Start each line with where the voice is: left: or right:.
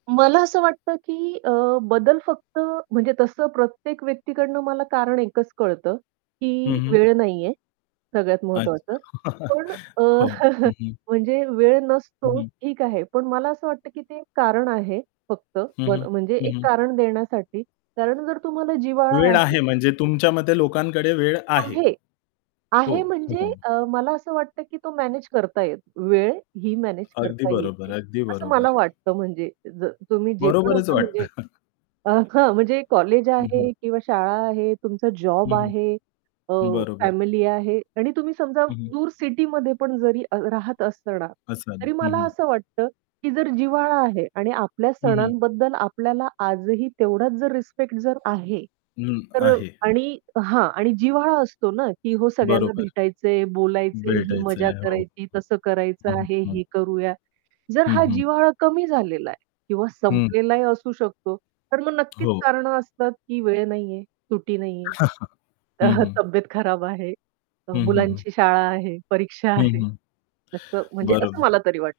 right: मला असं वाटतं की अ, बदल फक्त म्हणजे तसं प्रत्येक व्यक्तीकडून मला कारण एकच कळतं,
left: हं,
right: की
left: हं.
right: वेळ नाहीये सगळ्यात
left: अच्छा.
right: महत्त्वाचं. पण अ,
left: हो, हं, हं.
right: म्हणजे वेळ
left: हं,
right: नसतो
left: हं.
right: ठीक आहे, पण मला असं वाटतं, की ते एक कारण आहे ब फक्त
left: हं, हं.
right: म्हणजे
left: हं,
right: एक
left: हं.
right: कारण देण्यासाठी, कारण जर तुम्हाला जिव्हाळा
left: वेळ
right: आहे
left: आहे म्हणजे तुमच्या मते लोकांकडे वेळ आहे.
right: आहे.
left: हो.
right: आहे म्हणजे
left: [unintelligible]
right: अ, मला असं वाटतं, की तो मॅनेज करता येतं. वेळही मॅनेज
left: अगदी
right: करता
left: बरोबर,
right: येते.
left: अगदी
right: असं मला
left: बरोबर.
right: वाटतं म्हणजे ज तुम्ही जे पण
left: बरोबरच
right: असं
left: वाटतं.
right: म्हणजे अ, हां, म्हणजे कॉलेज
left: हं, हं.
right: आहे किंवा शाळा आहे, तुमचं जॉब
left: हं,
right: आहे, अ,
left: हं, बरोबर.
right: फॅमिली आहे आणि तुम्ही समजा
left: हं, हं.
right: दूर सिटीमध्ये पण जरी अ, राहत असणार,
left: असाल,
right: तरी
left: हं,
right: मला
left: हं.
right: असं वाटतं की जर जिव्हाळा आहे आणि आपल्या
left: हं, हं.
right: सणांबद्दल आपल्याला आजही तेवढाच जर रिस्पेक्ट जर आहे
left: अं,
right: तर
left: आहे.
right: आणि हां, आणि जिव्हाळा असतो ना की हो, सगळ्यांना
left: बरोबर.
right: भेटायचंय, बोलायचंय, ही मजा
left: भेटायचंय, हो.
right: करायची, तसं करायचं
left: हं,
right: आहे,
left: हं.
right: हे करूया. जर
left: हं,
right: हा
left: हं.
right: जिव्हाळा कमी झालेला आहे किंवा
left: हं.
right: संपलेलाही असू शकतो, तर मग नक्कीच
left: हो.
right: कारणं असतात, की वेळ नाहीये, सुटी नाहीये.
left: हं, हं.
right: तब्येत खराब आहे, अ,
left: हं, हं, हं.
right: मुलांची शाळा आहे, परीक्षा
left: हं,
right: आहे.
left: हं,
right: असं म्हणजे असं
left: बरोबर.
right: मला तरी वाटतं.